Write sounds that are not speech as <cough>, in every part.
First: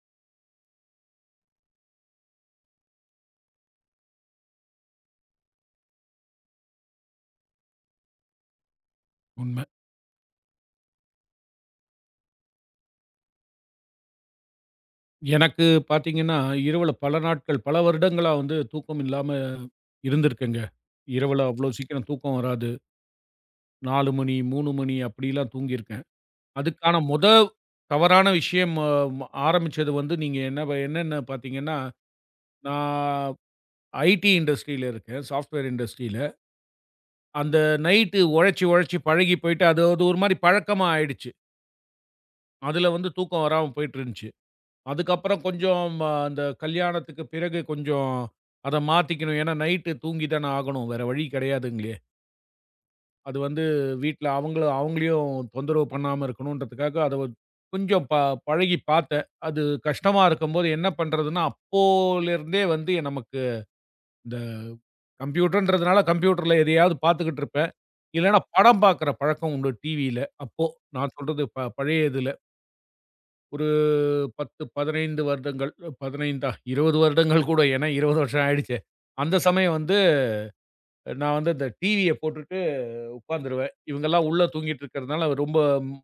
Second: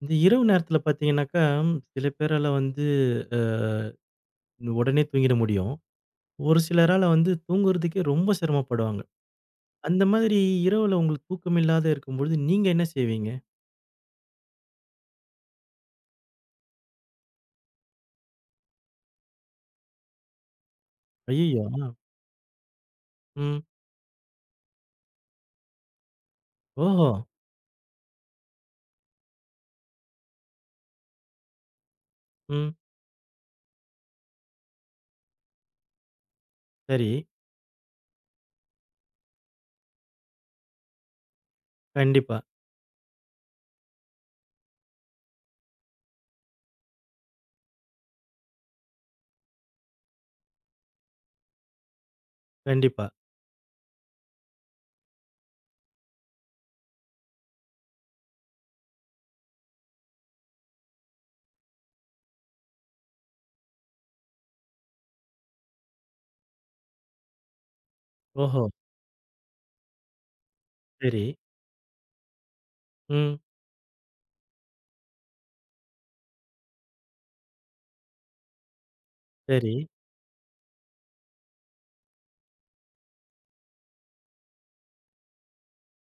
இந்த இரவு நேரத்துல பாத்தீங்கன்னாக்கா, சில பேறால வந்து அ உடனே தூங்கிற முடியும். ஒரு சிலரால வந்து தூங்குறதுக்கே ரொம்ப சிரமம் படுவாங்க. உண்ம. அந்த மாதிரி இரவுல உங்களுக்குத் தூக்கம் இல்லாத இருக்கும்போது நீங்க என்ன செய்வீங்க? எனக்குப் பாத்தீங்கன்னா இரவுல பல நாட்கள், பல வருடங்களா வந்து தூக்கம் இல்லாம இருந்திருக்கேன். இரவுல ஐய்யயோ. அவ்வளவு அ. சீக்கிரம் தூக்கம் வராது. ம். 4:00, 3:00 அப்படியெல்லாம் தூங்கியிருக்கேன். அதுக்கான ஓஹோ. மொத தவறான விஷயம் ஆரம்பிச்சது வந்து நீங்க என்ன என்னென்ன பாத்தீங்கன்னா, ம். நான் ஐடீ இண்டஸ்ட்ரில இருக்கேன் சாப்ட்வேர் இண்டஸ்ட்ரில. சரி. அந்த நைட்டு உழைச்சு உழைச்சு பழகிப் போயிட்டு, அது ஒரு மாதிரி பழக்கமா ஆயிடுச்சு. கண்டிப்பா. அதுல வந்து தூக்கம் வராம போயிட்டு இருந்துச்சு. அதுக்கப்புறம் கொஞ்சம் ம், அந்த கல்யாணத்துக்கு பிறகு கொஞ்சம் அதை மாத்திக்கணும். ஏன்னா நைட்டு தூங்கித்தானே ஆகணும். வேற வழி கிடையாதுங்களே. கண்டிப்பா. அது வந்து வீட்டுல அவங்கள அவங்களையும் தொந்தரவு பண்ணாம இருக்கணும்றதுக்காக அதை கொஞ்சம் ப பழகிப் பாத்தேன். அது கஷ்டமா இருக்கும்போது என்ன பண்றதுன்னா, அப்போல இருந்தே வந்து நமக்கு இந்த கம்ப்யூட்டர்ன்றதுனால, கம்ப்யூட்டர்ல எதையாவது பார்த்துக்கிட்டு இருப்பேன். இல்லைன்னா ஓஹோ. படம் பார்க்கிற பழக்கம் உண்டு டிவில. அப்போ நான் சரி. சொல்றது ப பழைய இதுல. ம். ஒரு 10, 15 வருடங்கள். 15தா 20 வருடங்கள் கூட <chuckles> ஏன்னா 20 வருஷம் ஆயிடுச்சே. அந்தச் சமயம் சரி. வந்து நான் வந்து இந்த டிவிய போட்டுட்டு உக்காந்துருவேன். இவங்கல்லாம் உள்ள தூங்கிட்டு இருக்கறதுனால ரொம்ப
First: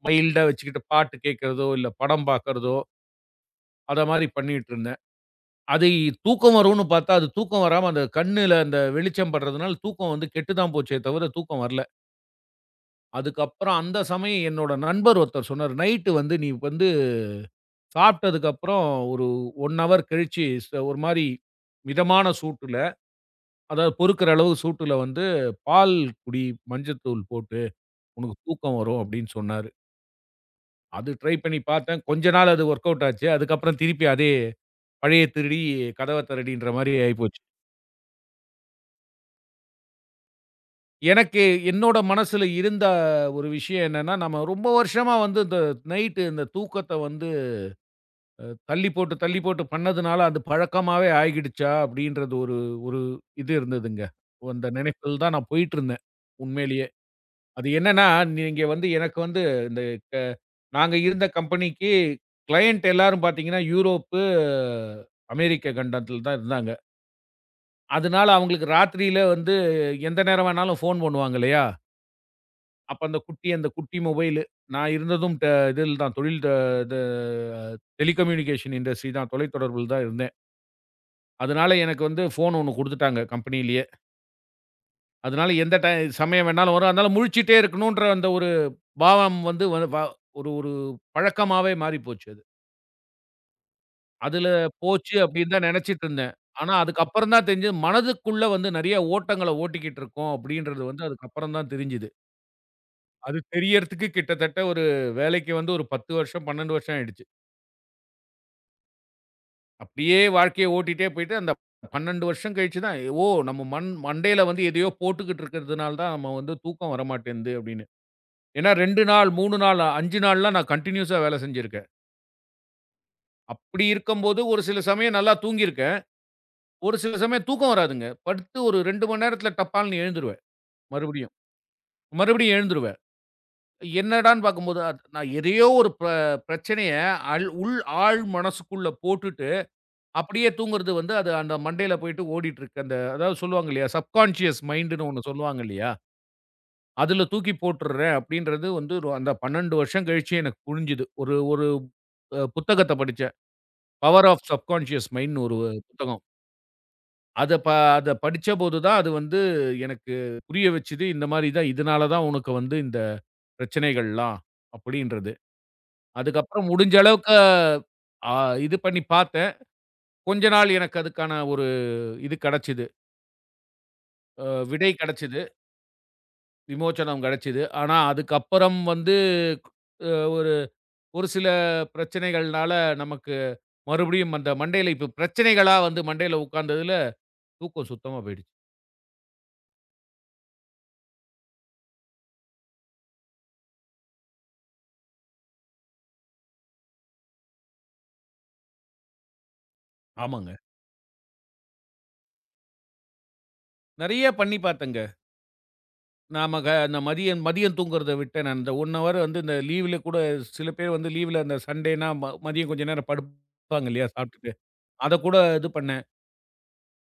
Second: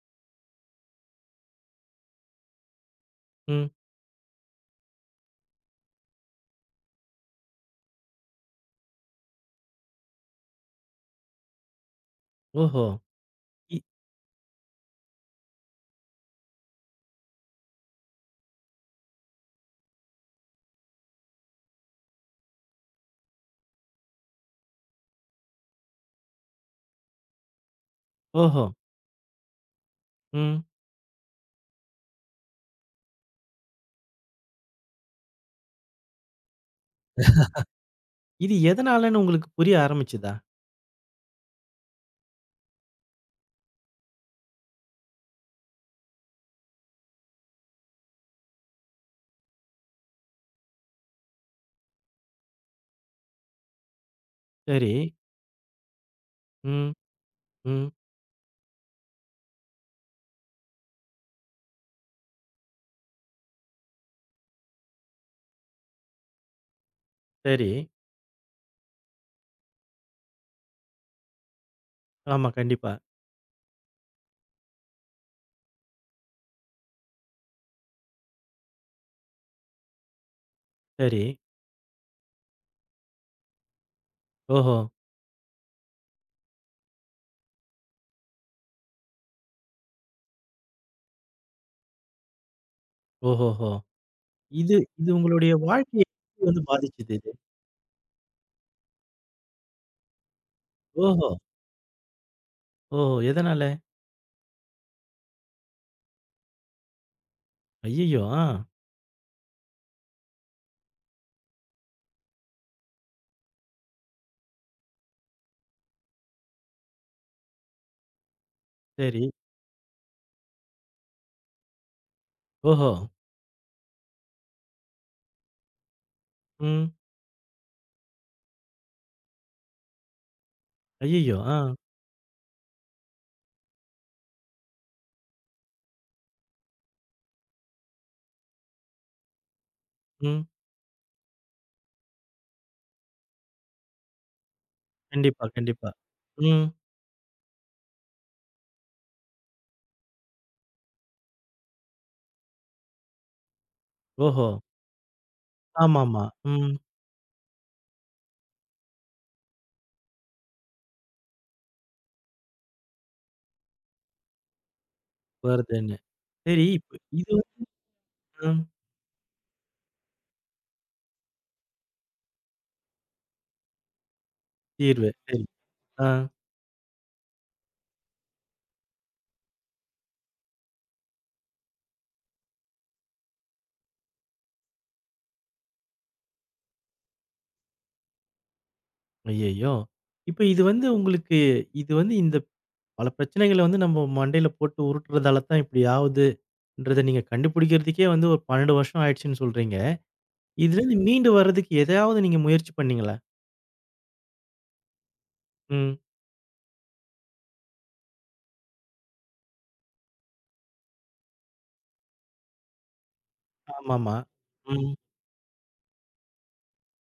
மைல்ட்டா வச்சுக்கிட்டு பாட்டு கேக்கறதோ இல்ல படம் பாக்கறதோ ம். அத மாரி பண்ணிட்டு இருந்தேன். அதைத் தூக்கம் வரும்னு பாத்தா அது தூக்கம் வராம அந்த கண்ணுல அந்த வெளிச்சம் படுறதுனால தூக்கம் வந்து கெட்டுதான் போச்சு தவிர தூக்கம் வரல. ஓஹோ. அதுக்கப்புறம் இ அந்தச் சமயம் என்னோட நண்பர் ஒருத்தர் சொன்னாரு. நைட்டு வந்து நீ வந்து சாப்பிட்டதுக்கப்புறம் ஒரு ஓன் ஹவர் கழிச்சு ச ஒரு மாரி மிதமான சூட்டுல, அதாவது பொறுக்குற அளவு சூட்டுல வந்து பால் குடி மஞ்சத்தூள் போட்டு உனக்குத் ஓஹோ. தூக்கம் வரும் அப்படின்னு சொன்னாரு. ம். அது ட்ரை பண்ணி பாத்தேன், கொஞ்ச நாள் அது வொர்க்கவுட் ஆச்சு அதுக்கப்புறம் திருப்பி அதே பழைய திருடி கதவத் திறடின்ற மாரி ஆயிப்போச்சு. <laughs> இது எதனாலன்னு உங்களுக்குப் புரிய ஆரம்பிச்சுதா? எனக்கு என்னோட மனசுல இருந்த ஒரு விஷயம் என்னன்னா, நாம ரொம்ப வருஷமா வந்து இந்த நைட்டு இந்தத் தூக்கத்த வந்து அ தள்ளிப் போட்டு, தள்ளிப் போட்டு பண்ணதுனால அது பழக்கமாவே ஆகிடுச்சா அப்படின்றது ஒரு ஒரு இது இருந்துதுங்க. அந்த சரி. நெனைப்பில் தான் நான் போயிட்டு இருந்தேன் உண்மையிலேயே. ம். அது ம். என்னன்னா, நீங்க வந்து எனக்கு வந்து இந்த நாங்க இருந்த கம்பெனிக்கு க்ளையன்ட் எல்லாரும் பாத்தீங்கன்னா யூரோப்பு, அமேரிக்க கண்டத்தில் தான் இருந்தாங்க. சரி. அதனால அவங்களுக்கு ராத்திரியில வந்து எந்த நேரம் வேணாலும் ஃபோன் பண்ணுவாங்க இல்லையா? ஆமா, கண்டிப்பா. அப்ப அந்தக் குட்டி அந்தக் குட்டி மொபைலு. நான் இருந்ததும் இதுல தான் தொழில் இது டெலிகம்யூனிகேஷன் இண்டஸ்ட்ரி தான். தொலைதொடரபுல தான் இருந்தேன். சரி. அதனால எனக்கு வந்து ஃபோன் ஒண்ணு குடுத்துட்டாங்க கம்பனிலயே ஓஹோ. அதனால எந்த டைம் சமயம் வேணாலும் வரும். அதனால முழிச்சுகிட்டே இருக்கணுன்ற அந்த ஒரு பாவம் வந்து ஒரு ஒரு பழக்கமாவே மாறிப்போச்சு அது. ஓஹோஹோ. அதுல இது இது போச்சு அப்படின்னு உங்களுடைய தான் நினைச்சுட்டு வாழ்க்கையை இருந்தேன். எப்படி வந்து ஆனா பாதிச்சது இது? அதுக்கப்புறம்தான் தெரிஞ்சு மனதுக்குள்ள வந்து நிறைய ஓட்டங்களை ஓட்டிக்கிட்டு இருக்கோம் அப்படின்றது வந்து ஓஹோ. அதுக்கப்புறம்தான் தெரிஞ்சுது. ஓஹோ. அது எதனால? தெரியறதுக்கு கிட்டத்தட்ட ஒரு வேலைக்கு வந்து ஒரு 10 வருஷம், 12 வருஷம் ஆயிடுச்சு. ஐய்யயோ. ஆ. அப்படியே வாழ்க்கையை ஓட்டிட்டே போயிட்டு அந்தப் 12 வருஷம் கழிச்சுதான் ஓ நம்ம மண்டையில வந்து எதையோ போட்டுகிட்டு இருக்கறதுனால தான் நாம வந்து தூக்கம் வரமாட்டேங்குது அப்படின்னு. ஏன்னா 2 சரி. நாள், 3 நாள், 5 நாள்லாம் நான் கண்டினியூஸா வேலை செஞ்சிருக்கேன். ஓஹோ. அப்படி இருக்கும்போது ஒரு சில சமயம் நல்லா தூங்கிருக்கேன். ம். ஒரு சில சமயம் தூக்கம் வராதுங்க. படுத்து ஒரு 2 நேரத்துல டப்பான்னு எழுந்துருவேன் மறுபடியும் ஐய்யயோ! ஆ. மறுபடியும் எழுந்துருவேன். என்னடான்னு பார்க்கும்போது நான் எதையோ ஒரு பிரச்சனையை அள உள் ஆழ் மனசுக்குள்ள போட்டுட்டு ம். அப்படியே தூங்குறது வந்து அது அந்த மண்டையில போயிட்டு ஓடிட்டு இருக்கு. அந்த அதாவது சொல்லுவாங்க இல்லையா சப்கான்ஷியஸ் மைண்டுன்னு ஒண்ணு கண்டிப்பா, சொல்லுவாங்க கண்டிப்பா. இல்லையா. ம். அதுல தூக்கி போட்டுடுறேன் அப்படின்றது வந்து அந்தப் 12 வருஷம் கழிச்சு எனக்குப் புரிஞ்சுது. ஒரு ஒரு அ புத்தகத்தைப் படிச்சேன். பவர் ஆஃப் ஓஹோ. சப்கான்ஷியஸ் மைண்ட்ன்னு ஒரு புத்தகம். ஆமாம்மா. ம். அத ப அத படிச்சபோது தான் அது வந்து எனக்குப் புரிய வச்சுது. இந்த மாதிரிதான். இதனால தான் உனக்கு வந்து இந்தப் பிரச்சனைகள்லாம் அப்படின்றது. வருதேன்னு சரி அதுக்கப்புறம் இப்ப முடிஞ்ச இது அளவுக்கு வந்து அ. இது பண்ணி பாத்தன். கொஞ்ச நாள் எனக்கு அதுக்கான ஒரு இது கிடைச்சுது. அ விடை தீர்வு கிடைச்சுது. சரி. ஆ. விமோச்சனம் கிடைச்சுது. ஆனா அதுக்கப்புறம் வந்து அ ஒரு ஒரு சில பிரச்சனைகள்னால நமக்கு மறுபடியும் அந்த மண்டையில இப்ப பிரச்சனைகளா வந்து மண்டையில உக்காந்ததுல தூக்கம் சுத்தமா போயிடுச்சு. ஐயையோ. இப்ப இது வந்து உங்களுக்கு இது வந்து இந்தப் பல பிரச்சனைகள வந்து நம்ப மண்டையில போட்டு உருட்டுறதால தான் இப்டி ஆவுதுன்றத நீங்கக் கண்டுபிடிக்குறதுக்கே வந்து ஒரு 12 வருஷம் ஆயிடுச்சுன்னு சொல்றீங்க. ஆமாங்க. இதுல இருந்து மீண்டு வர்றதுக்கு எதையாவது நீங்க முயற்சி பண்ணீங்களா? நெறைய பண்ணி பார்த்தேங்க. ம். நாம க இந்த மதியம் மதியம் தூங்குறத விட்டேன் நான். அந்த 1 ஹவர் வந்து இந்த லீவுல கூடச் சில பேர் வந்து லீவுல அந்த சண்டேன்னா ம மதியம் கொஞ்சம் நேரம் படுப்பாங்க இல்லையா ஆமாமா. சாப்டுட்டு. ம். அதக் கூட இது பண்ணேன்.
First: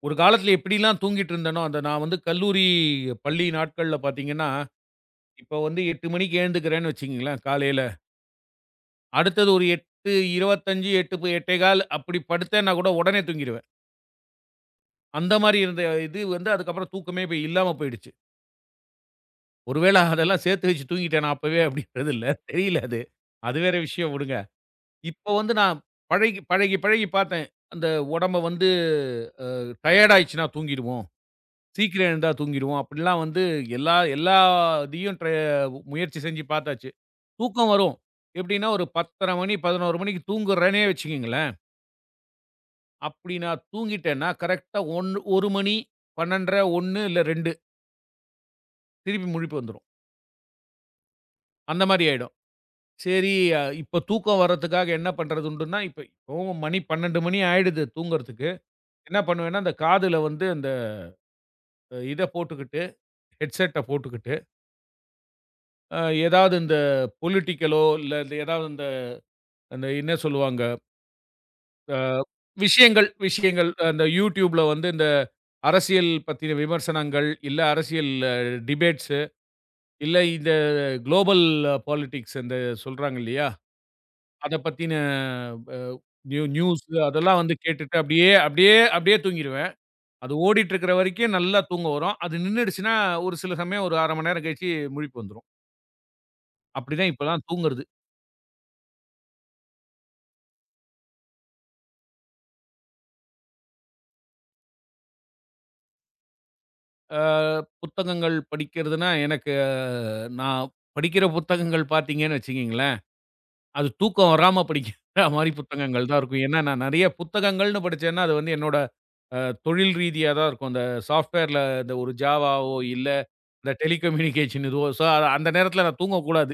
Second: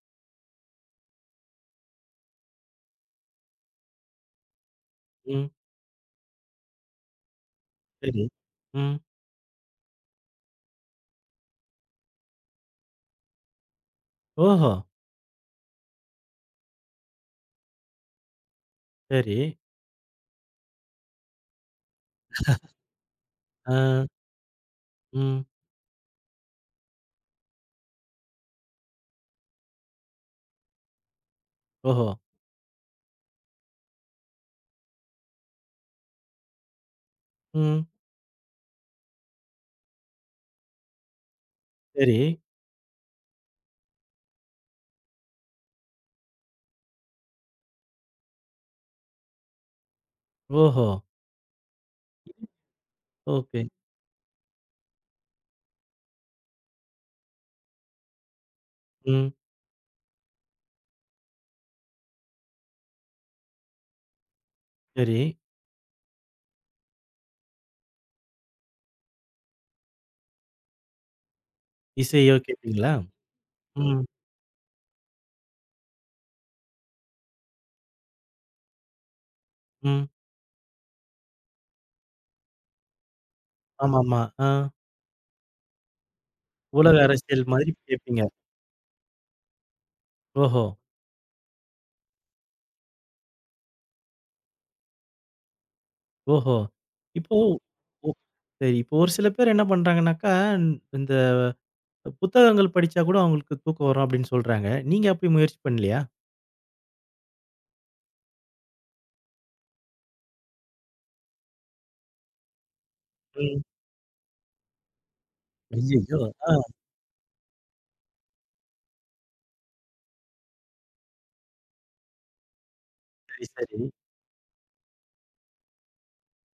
ஒரு காலத்துல எப்டில்லாம் தூங்கிட்டு இருந்தேனோ, அத நான் வந்து கல்லூரி, பள்ளி நாட்கள்ல பார்த்தீங்கன்னா, ம். இப்ப வந்து 8:00 மணிக்கு எந்துக்கிறேன்னு வச்சுக்கோங்களேன் காலையில. சரி. ம். அடுத்தது ஒரு 8:25, 8:00, 8:15 அப்டி படுத்தேன். நான் கூட உடனே தூங்கிருவேன். ஓஹோ. அந்த மாரி இருந்த இது வந்து அதுக்கப்புறம் தூக்கமே இப்ப இல்லாம போயிடுச்சு. சரி. ஒருவேள அதெல்லாம் சேத்து வச்சு தூங்கிட்டேனா அப்பவே அப்படிங்கிறது இல்ல, தெரியல அது. <laughs> அது ஆ. வேற விஷயம் விடுங்க. இப்ப ம். வந்து நான் பழகி பழகி பழகிப் பாத்தேன், அந்த உடம்பு வந்து அ, டையர்ட் ஆயிடுச்சுன்னா தூங்கிடுவோம், ஓஹோ. சீக்கிரம் எழுந்தா தூங்கிடுவோம், அப்படிலாம் வந்து எல்லா எல்லாத்தையும் ட்ர முயற்சி செஞ்சு பாத்தாச்சு. தூக்கம் ம். வரும். எப்படின்னா ஒரு 10:30 ,11 தூங்குறேனே வச்சுக்கோங்களேன். சரி. அப்படின்னா தூங்கிட்டேன்னா கரெக்ட்டா ஆ 1 1 மணி, 12:30, 1 இல்ல 2 திருப்பி முழிப்பு வந்துரும். ஓஹோ. அந்த மாதிரி ஆயிடும். சரி ஓகே. இப்ப தூக்கம் வர்றதுக்காக என்ன பண்றதுன்னுட்டுன்னா, இப்ப இப்பவும் மணி 12 மணி ஆயிடுது தூங்குறதுக்கு. என்ன ம். பண்ணுவேன்னா, அந்தக் காதுல வந்து இந்த இதப் போட்டுகிட்டு, ஹெட்ஸெட்ட போட்டுகிட்டு சரி. ஏதாவது இந்த பொலிட்டிக்கலோ இல்ல எதாவது அந்த அந்த என்ன சொல்லுவாங்க. அ, இசையோ கேட்டீங்களா? விஷயங்கள் விஷயங்கள். அந்த ம். YouTubeல வந்து இந்த அரசியல் பத்தின விமர்சனங்கள் இல்ல அரசியல் டிபேட்ஸ்ஸு ம். இல்ல இந்த குலோபல் பாலிட்டிக்ஸ் அந்த சொல்றாங்க இல்லையா? ஆமாம்மா. அ. அத பத்தின வ ந்யூ ந்யூஸ் உலக அதெல்லாம் அரசியல் வந்து மாதிரி கேட்டுட்டு கேப்பீங்க. அப்படியே அப்படியே அப்படியே தூங்கிருவேன். அது ஓஹோ. ஓடிட்டு இருக்கிற வரைக்கும் நல்லா தூக்கம் வரும். அது நின்னுடுச்சுனா ஒரு சில சமயம் ஒரு 1 மணி நேரம் கழிச்சு முழிப்பு வந்துரும். ஓஹோ! அப்டி தான் இப்போ, இப்பலாம் தூங்குறது. ஓ அ, இப்போ ஒரு சில பேர் என்ன பண்றாங்கன்னாக்கா, இந் இந்த புத்தகங்கள் படிச்சா கூட அவங்களுக்கு தூக்கம் வரும் அப்படின்னு சொல்றாங்க. நீங்க அப்படி முயற்சி பண்ணலையா? ஆ, புத்தகங்கள் படிக்கிறதுன்னா, எனக்கு அ, நான் படிக்கிற புத்தகங்கள் பாத்தீங்கன்னு வச்சுக்கோங்களேன். ம். அது தூக்கம் வராம படிக்கிற மாதிரி புத்தகங்கள்தான் அய்யயோ. இருக்கும். ஆ. ஏன்னா, நான் நிறைய புத்தகங்கள்னு படிச்சேன்னா, அது என்னோட தொழில் ரீதியாகத்தான் இருக்கும். இந்த சாஃப்ட்வேர்ல இந்த ஒரு ஜாவாவோ இல்ல சரி, இந்த சரி. டெலிகம்யூனிகேஷன் எதோ சோ அந்த நேரத்துல நான் தூங்கக்கூடாது.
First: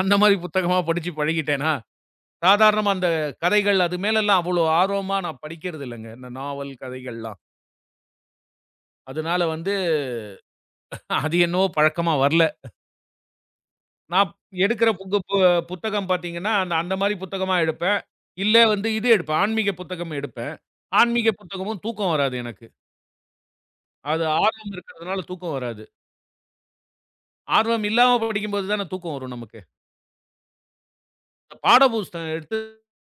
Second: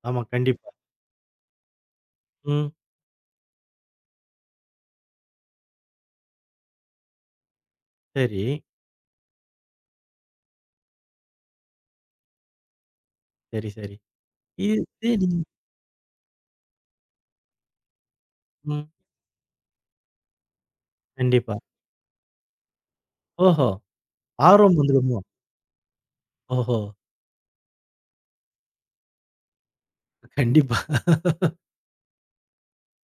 அந்த ஆமா, மாதிரி கண்டிப்பா. புத்தகமா படிச்சுப் பழகிட்டேனா, ம். சாதாரண அந்தக் கதைகள். அது மேல எல்லாம் அவ்வளவு ஆர்வமா நான் படிக்கிறதில்லைங்க. இந்த நாவல் கதைகள்லாம். சரி. அதனால வந்து அது என்னவோ பழக்கமா வரல. சரி, சரி. நான் இ எடுக்குற இதும் <unintelligible> புத்தகம் பாத்தீங்கன்னா, அந் அந்த மாதிரி புத்தகமா எடுப்பேன். இல்ல ம். வந்து இது எடுப்பேன். ஆன்மீக புத்தகம் எடுப்பேன். ஆன்மீக கண்டிப்பா. புத்தகமும் தூக்கம் வராது எனக்கு. ஓஹோ! அது ஆர்வம் ஆர்வம் வந்துருமோ? இருக்குறதுனால தூக்கம் வராது. ஓஹோ! ஆர்வம் இல்லாம படிக்கும் போது தான் தூக்கம் வரும் நமக்கு. கண்டிப்பா. <laughs> பாடப்புஸ்தகம் எடுத்து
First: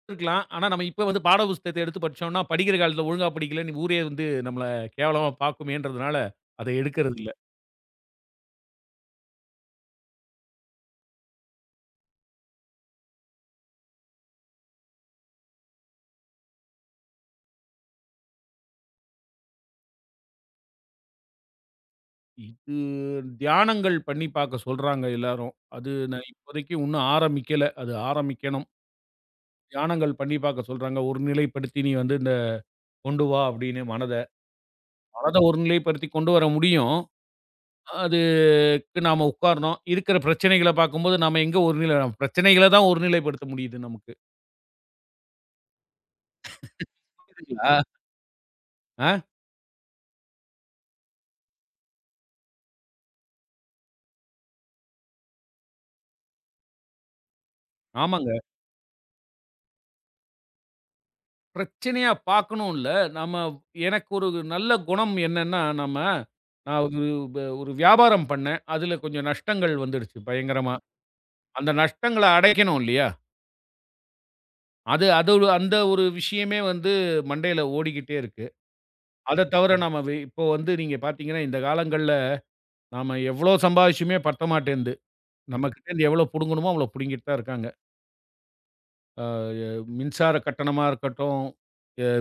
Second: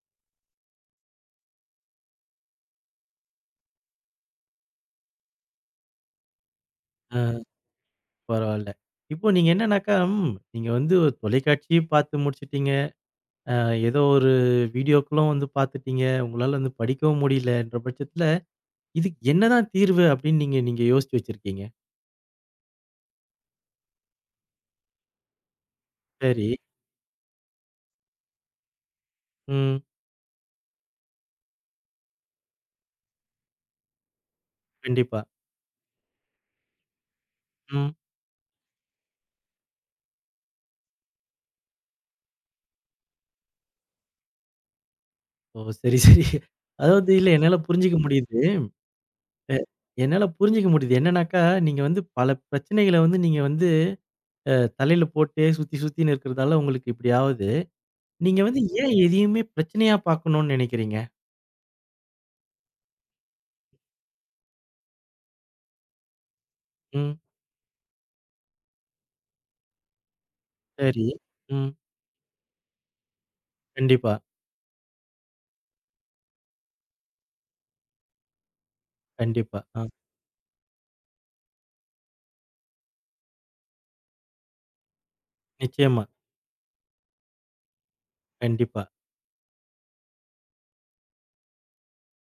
இருக்கலாம். ஆனா நாம இப்ப வந்து பாடப்புஸ்தகத்த எடுத்துப் படிச்சோம்னா, படிக்கிற காலத்துல ஒழுங்கா படிக்கலன்னு, ஊரே வந்து நம்மள கேவலமா பாக்குமேன்றதுனால அதை அ, எடுக்குறதில்ல. பரவாயில்ல. இப்போ நீங்க என்னன்னாக்கா, ம், நீங்க வந்து ஒரு தொலைக்காட்சி பாத்து முடிச்சிட்டீங்க, ஏதோ ஒரு வீடியோக்குளும் வந்து பார்த்துட்டீங்க, உங்களால வந்து படிக்கவும் முடியலைன்ற பட்சத்துல, இதுக்கு என்னதான் தீர்வு அப்படின்னு நீங்க நீங்க யோசிச்சு வச்சிருக்கீங்க? இது தியானங்கள் பண்ணி பாக்கச் சொல்றாங்க எல்லாரும். அது நான் சரி. இப்போதைக்கு இன்னும் ஆரம்பிக்கல. அது ஆரம்பிக்கணும். ம். தியானங்கள் பண்ணி பாக்கச் சொல்றாங்க, ஒருநிலைப்படுத்தி நீ வந்து இந்த கொண்டு வா அப்படின்னு மனத. கண்டிப்பா. மனத ஒருநிலைப்படுத்தி கொண்டு வர முடியும். ம். அதுக்கு நாம உக்காரணும். இருக்கிற பிரச்சனைகள பார்க் கும்போது, நாம எங்க ஒரு நிலை பிரச்சனைகளத் தான் ஒருநிலைப்படுத்த முடியுது நமக்கு. ஓ சரி, சரி. அது வந்து <chuckles> இல்ல என்னால அப்புடீங்களா? புரிஞ்சுக்க முடியுது. அ? அ, என்னால புரிஞ்சுக்க முடியுது. என்னன்னாக்கா நீங்க வந்து பல பிரச்சனைகள வந்து நீங்க வந்து தலையில போட்டுடே சுத்தி சுத்தி இருக்கறதால, உங்களுக்கு இப்படியாவது. ஆமாங்க. நீங்க வந்து ஏன் எதையுமே பிரச்சனையா பாக்கணும்னு நினைக்கிறீங்க? ம். பிரச்சனையா பாக்கணும் இல்ல. நாம எனக்கு ஒரு நல்ல குணம் என்னன்னா, நாம ம். ஒரு வியாபாரம் பண்ணேன், அதுல கொஞ்சம் நஷ்டங்கள் வந்துருச்சு பயங்கரமா. சரி. அந்த ம். நஷ்டங்கள அடைக்கணும் இல்லையா? கண்டிப்பா. அது அதுவ அந்த ஒரு விஷயமே வந்து மண்டையில ஓடிக்கிட்டே இருக்கு. அத கண்டிப்பா. தவர அ. நாம அது இப்போ வந்து நீங்கப் பாத்தீங்கன்னா இந்தக் காலங்கள்ல நாம எவ்ளோ சம்பாதிச்சமே பத்தமாட்டேன்னுந்து நம்மகிட்ட நிச்சியமா. இருந்து எவ்ளோ புடுங்கனுமோ அவ்ளோ புடுங்கிட்டு தான் இருக்காங்க. கண்டிப்பா. ஆ மின்சார கட்டணமா இருக்கட்டும்,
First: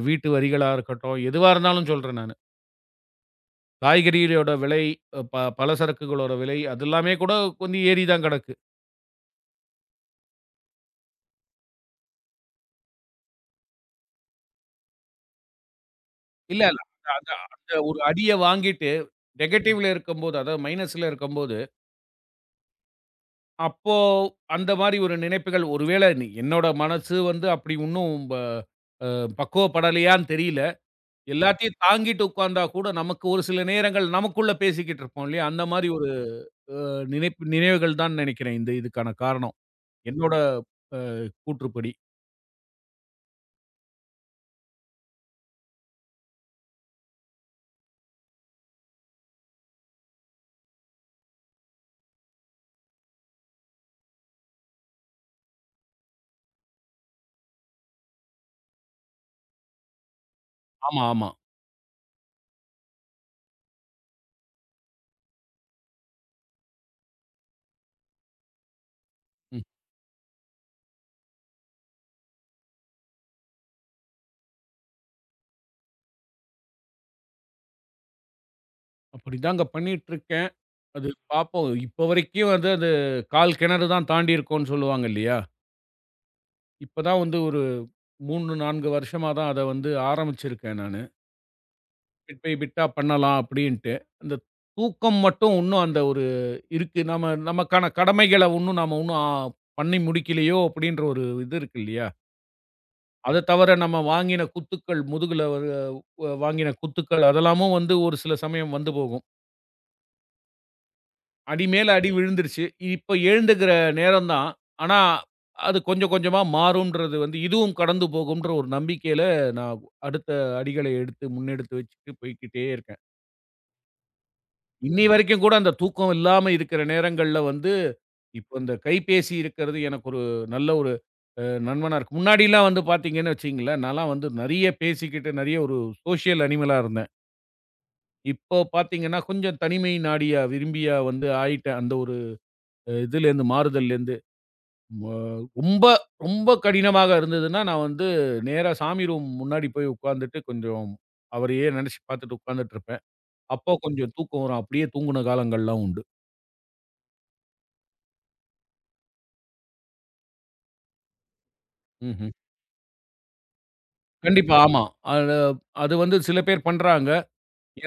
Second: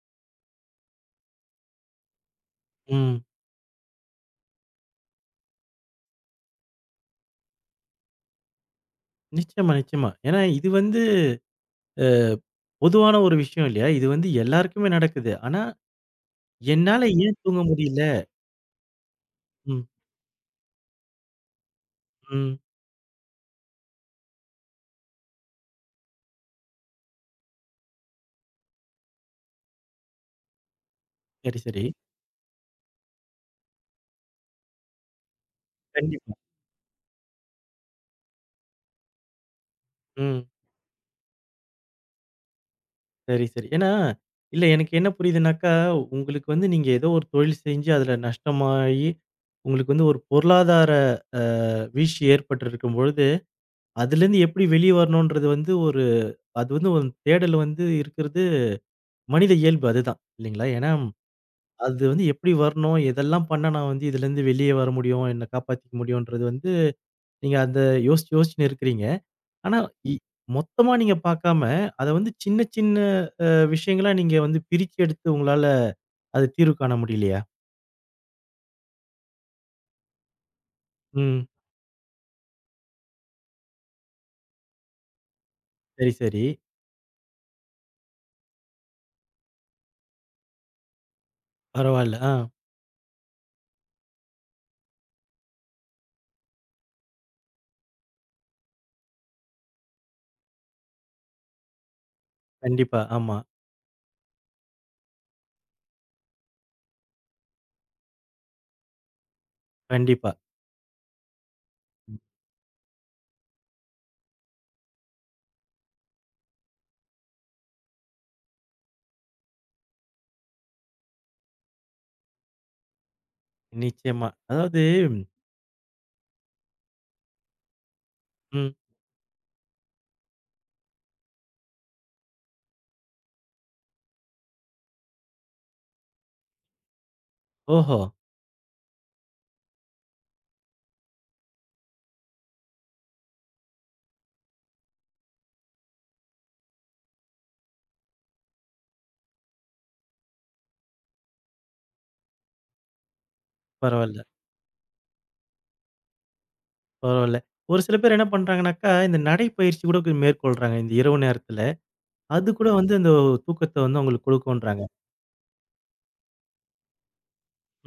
வீட்டு வரிகளா இருக்கட்டும், எதுவா இருந்தாலும் சொல்றேன் நானு. ம். காய்கறிகளோட விலை, அ ப பல சரக்குகளோட விலை அதெல்லாமே கூடக் கொஞ்சம் ஏறிதான் கடக்கு. நிச்சியமா, நிச்சியமா. ஏன்னா இது வந்து அ பொதுவான ஒரு விஷயம் இல்லையா? இது வந்து எல்லாருக்குமே நடக்குது. ஆனா, இல்ல. அந்த என்னால அந்த ஏன் தூங்க அந்த ஒரு முடியல? அடிய வாங்கிட்டு ம். நெகட்டிவ்ல இருக்கும்போது அதாவது மைனஸ்ல இருக்கும்போது ம். அப்போ அந்த மாரி ஒரு நினைப்புகள். ஒருவேள நீ என்னோட மனசு வந்து அப்டி ஒண்ணும் ப அ பக்குவப்படலையான்னு தெரியல. சரி, எல்லாத்தையும் சரி. தாங்கிட்டு உக்காந்தா கூட நமக்கு ஒரு சில நேரங்கள் நமக்குள்ள பேசிக்கிட்டுருப்போம் இல்லையா? அந்த மாரி ஒரு கண்டிப்பா. அ நினைப்பு நினைவுகள் தான் நெனைக்கிறேன். இதுக்கான காரணம் என்னோட ம். அ கூற்றுப்படி. சரி, சரி. ஏன்னா, இல்ல எனக்கு என்ன புரியுதுன்னாக்கா உங்களுக்கு வந்து நீங்க ஏதோ ஒரு தொழில் செய்து அதில் நஷ்டமாகி, உங்களுக்கு வந்து ஒரு பொருளாதார அ, வீழ்ச்சி ஏற்பட்டு இருக்கும்போது அதிலிருந்து எப்படி வெளிய வரணும்ன்றது வந்து, ஒரு அது வந்து ஒரு தேடல் வந்து இருக்குறது மனித இயல்பு அதுதான். இல்லைங்களா? ஏன்னா ஆமா ஆமா. அது வந்து எப்படி வரணும்? எதெல்லாம் பண்ணா நான் வந்து இதிலிருந்து வெளிய வர முடியும்? என்ன காப்பாத்திக்க முடியுன்றது வந்து நீங்க அதை யோசிச்சு யோசிச்சு இருக்கிறீங்க. ம். ஆனா மொத்தமா நீங்க பாக்காம அதை வந்து சின்ன சின்ன விஷயங்களா நீங்க வந்து பிரிச்சு எடுத்து உங்களால அது தீர்வு காண முடியவில்லையா? அப்படித்தான்ங்க பண்ணிக்கொண்டு இருக்கிறேன். அது ம். பார்ப்போம். இப்ப வரைக்கும் அது அது கால் கிணறுதான் தாண்டி இருக்கிறோம்னு சொல்லுவாங்க இல்லையா? சரி, சரி. இப்பதான் வந்து ஒரு 3 4 வருஷமாதான் அதை வந்து ஆரம்பித்திருக்கிறேன் நானு. பரவாயில்லை. Bit ah. பை பிட்டா பண்ணலாம் அப்படின்னு விட்டு. அந்தத் தூக்கம் மட்டும் ஒன்றும் அந்த ஒரு இருக்கு. நாம நமக்கான கடமைகளை ஒன்றும் நாம பண்ணி முடிக்கவில்லையோ அப்படி என்ற ஒரு இது இருக்கு இல்லையா? கண்டிப்பா ஆமா. அதைத் தவிர, நாம வாங்கின குத்துக்கள், முதுகில் வாங்கின குத்துக்கள், அதெல்லாம் வந்து ஒரு சில சமயம் வந்து போகும். கண்டிப்பா. அடிமேல் அடி ம். விழுந்துருச்சு. இப்ப எழுந்துக்கிற நேரம் தான். ஆனா அது கொஞ்சம் கொஞ்சமா மாறும்ன்றது வந்து, இதுவும் கடந்து போகும்ன்ற ஒரு நம்பிக்கையில நான் அடுத்த அடிகளை எடுத்து முன்னெடுத்து வச்சுட்டு போய்க்கிட்டே இருக்கேன். நிச்சயமா. அதாவது இன்னிய வரைக்கும் கூட அந்தத் தூக்கம் இல்லாம இருக்கிற நேரங்கள்ல வந்து, இப்போ ம். அந்தக் கைப்பேசி இருக்கறது எனக்கு ஒரு நல்ல ஒரு அ நண்பனா இருக்கு. முன்னாடிலாம் வந்து பாத்தீங்கன்னு வச்சுக்கோங்களேன், நான்லாம் வந்து நெறைய பேசிக்கிட்டு நெறைய ஒரு சோசியல் அனிமலா இருந்தேன். ஓஹோ! இப்போ பாத்தீங்கன்னா கொஞ்சம் தனிமை நாடிய விரும்பியா வந்து ஆயிட்டேன். அந்த ஒரு அ இதுல இருந்து மாறுதல்ல இருந்து ப ரொம்ப ரொம்ப கடினமா இருந்ததுன்னா, நான் வந்து நேரா சாமி ரூம் முன்னாடி போய் உக்காந்துட்டு கொஞ்சம் அவரையே நெனைச்சு பாத்துட்டு உக்காந்துட்டுருப்பேன். அப்போ கொஞ்சம் பரவாயில்ல. தூக்கம் வரும். அப்டியே தூங்குன காலங்கள்லாம் உண்டு. பரவால. ஒரு சில பேர் என்ன பண்றாங்கன்னாக்கா, இந்த நடைப்பயிற்சி கூட மேற்கொள்ளறாங்க இந்த இரவு நேரத்துல. ம்ஹ்ம். அது கூட வந்து இந்த தூக்கத்த வந்து உங்களுக்குக் கண்டிப்பா ஆமா. குடுக்கும்ன்றாங்க. அட அது வந்து சில பேர் பண்றாங்க.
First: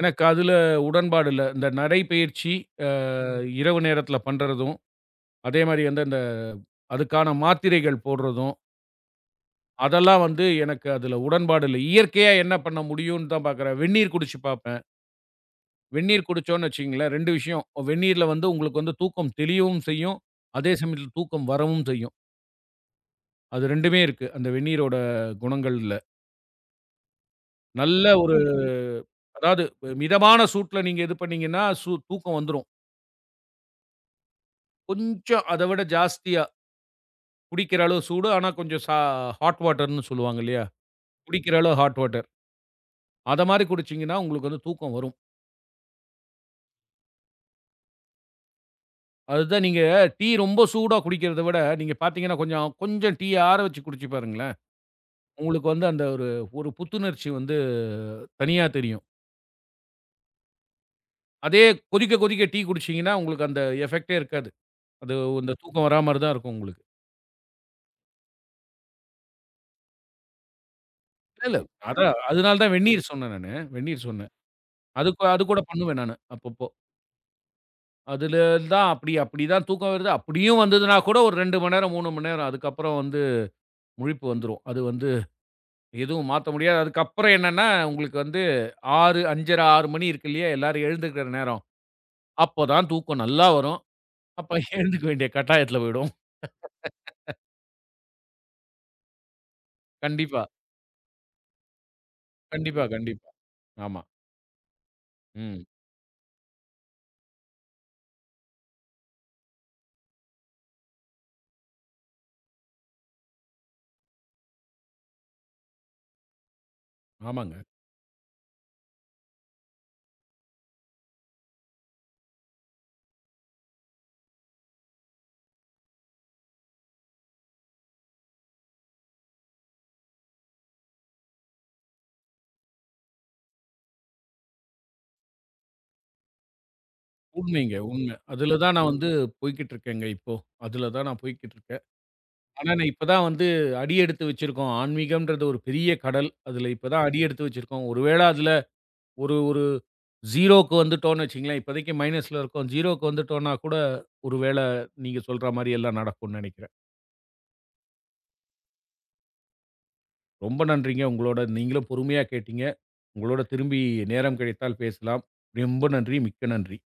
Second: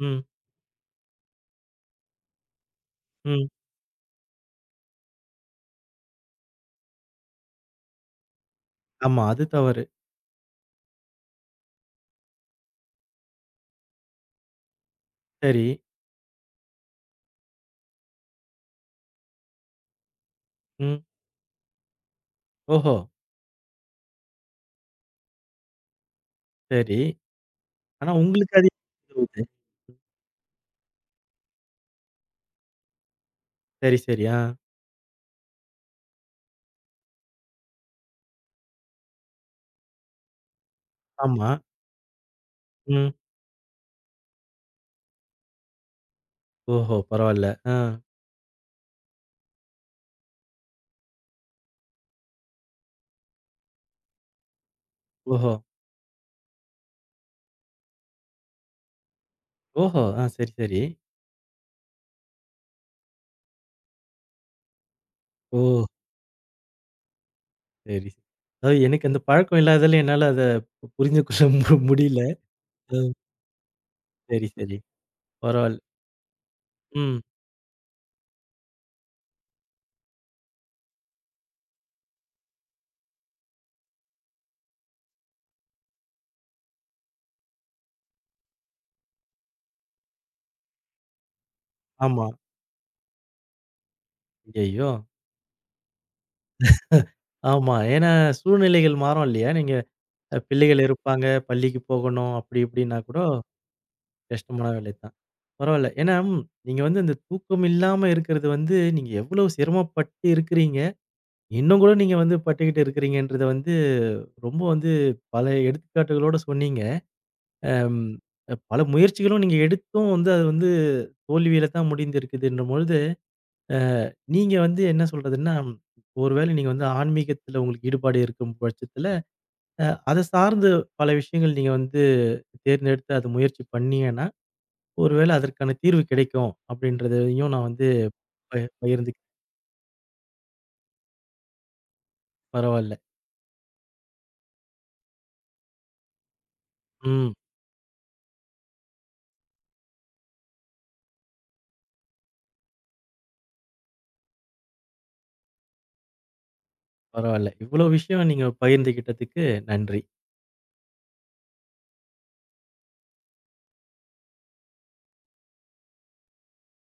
எனக்கு அதுல உடன்பாடு இல்ல. இந்த நடை பயிற்சி ஆ ம். இரவு நேரத்துல பண்றதும், அதே மாதிரி அந்த அதுக்கான மாத்திரைகள் போடுறதும். ஆமா அது தவறு. அதெல்லாம் வந்து எனக்கு அதுல உடன்பாடு இல்ல. இயற்கையா என்ன பண்ண முடியும்னு தான் பாக்குறேன். வெந்நீர் குடிச்சு பாப்பேன். சரி. வெந்நீர் குடிச்சோம்னு வச்சுக்கோங்களேன், 2 விஷயம். வெந்நீரில வந்து உங்களுக்கு வந்து தூக்கம் தெளியவும் செய்யும். அதே ம். சமயத்துல தூக்கம் வரவும் செய்யும். ஓஹோ. அது 2 இருக்கு. அந்த வெந்நீரோட குணங்கள்ல. சரி. நல்ல ஆனா ஒரு உங்களுக்கு அது அதாவது <unintelligible> மிதமான சூட்டுல நீங்க இது பண்ணீங்கன்னா சூ தூக்கம் வந்துரும். சரி, சரி ஆ. கொஞ்சம் அதைவிட ஜாஸ்தியா. குடிக்கிற அளவு சூடு ஆனா கொஞ்சம் ஹாட் வாட்டர்ன்னு சொல்லுவாங்க இல்லையா? ஆமா. குடிக்கிற அளவு ஹாட் வாட்டர். ம். அத மாரி குடிச்சீங்கன்னா உங்களுக்கு வந்து தூக்கம் வரும். ஓஹோ பரவாயில்ல. அ. அது தான் நீங்க டீ ரொம்ப சூடா குடிக்கிறதை விட, நீங்க பாத்தீங்கன்னா கொஞ்சம், கொஞ்சம் டீ ஆற வச்சு குடிச்சு பாருங்களேன். ஓஹோ. உங்களுக்கு வந்து அந்த ஒரு ஒரு புத்துணர்ச்சி வந்து தனியா தெரியும். ஓஹோ. ஆ சரி, சரி. அதே கொதிக்க கொதிக்க டீ குடிச்சீங்கன்னா உங்களுக்கு அந்த எஃபக்ட்டே இருக்காது. அது, அந்த தூக்கம் ஓ. வர மாரி தான் இருக்கும் உங்களுக்கு. சரி. அதாவது எனக்கு அந்தப் பழக்கம் இல்லாததுதால என்னால அத இல்ல, இல்ல. புரிந்துகொள்ள அதான் முடியல. அதனால தான் வெந்நீர் சொன்னேன் நானு. வெந்நீர் சொன்னேன். சரி, சரி. அது கூட அது கூட பரவாயில் பண்ணுவேன் நானு அப்பப்போ. ம். அதுலந்தான் அப்டி அப்டி தான் தூக்கம் வருது. அப்டியும் வந்ததுன்னா கூட ஒரு 2 மணி நேரம், 3 மணி நேரம். அதுக்கப்புறம் வந்து முழிப்பு வந்துரும். அது வந்து எதுவும் மாத்த முடியாது. அதுக்கப்புறம் என்னன்னா, உங்களுக்கு வந்து 6, 5.30, 6 மணி இருக்கு இல்லையா? எல்லாரும் எழுந்திருக்கிற நேரம். ஆமா. அப்பதான் தூக்கம் நல்லா வரும். அப்ப ஐயையோ. எழுந்திருக்க வேண்டிய கட்டாயத்துல போயிடும். <chuckles> ஆமா. ஏன்னா சூழ்நிலைகள் மாறும் இல்லையா? நீங்கப் கண்டிப்பா. பிள்ளைகள் இருப்பாங்க. பள்ளிக்கு போகணும். அப்டி கண்டிப்பா, இப்டின்னாக்கூட கண்டிப்பா. ஆமா. கஷ்டமான வேலைதான். ம். பரவாயில்ல. ஏன்னா நீங்க வந்து அந்தத் தூக்கம் இல்லாம இருக்கிறது வந்து, நீங்க எவ்வளோ சிரமப்பட்டு இருக்கிறீங்க. இன்னும் கூட நீங்க வந்து பட்டுகிட்டு இருக்கிறீங்கன்றத வந்து ரொம்ப வந்து பல எடுத்துக்காட்டுகளோட சொன்னீங்க. ஆமாங்க. ஆ பல முயற்சிகளும் நீங்க எடுத்தும் வந்து, அது வந்து தோல்வியில்தான் முடிஞ்சிருக்குதுன்னு போழுது, அ நீங்க வந்து என்ன சொல்றதுன்னா, ஒருவேள நீங்க வந்து ஆன்மீகத்துல உங்களுக்கு ஈடுபாடு இருக்கும் பட்சத்துல, அதச் சார்ந்து பல விஷயங்கள் நீங்க வந்து தேர்ந்தெடுத்து அதை முயற்சி பண்ணீங்கன்னா, ஒருவேள அதற்கான தீர்வு கிடைக்கும் அப்டின்றதையும் நான் உண்மைங்க, வந்து உண்மை. ப அதுல தான் நான் வந்து பகிர்ந்து போய்க்கிட்டு இருக்கேங்க இப்போ. அதுல தான் நான் போய்க்கிட்டு இருக்கேன். ஆனா நான் பரவாயில்ல. இப்பதான் வந்து அடி எடுத்து வச்சிருக்கோம். ஆன்மீகம்ன்றது ஒரு பெரிய கடல். அதுல இப்பதான் அடி ம். எடுத்து வச்சிருக்கோம். ஒருவேள அதுல ஒரு ஒரு 0க்கு வந்துட்டோம்னு வச்சுக்கோங்களேன். இப்போதைக்கு மைனஸ்ல இருக்கோம்.0க்கு வந்துட்டோம்னா கூட ஒருவேள நீங்கச் சொல்ற மாரி எல்லாம் நடக்கும்னு நெனைக்கிறேன். பரவாயில்ல. இவ்வளோ விஷயம் நீங்கப் பகிர்ந்துகிட்டதுக்கு நன்றி. ரொம்ப நன்றிங்க, உங்களோட நீங்களும் பொறுமையா கேட்டீங்க. உங்களோட திரும்பி நேரம் கிடைத்தால் பேசலாம். ரொம்ப நன்றி. மிக்க நன்றி.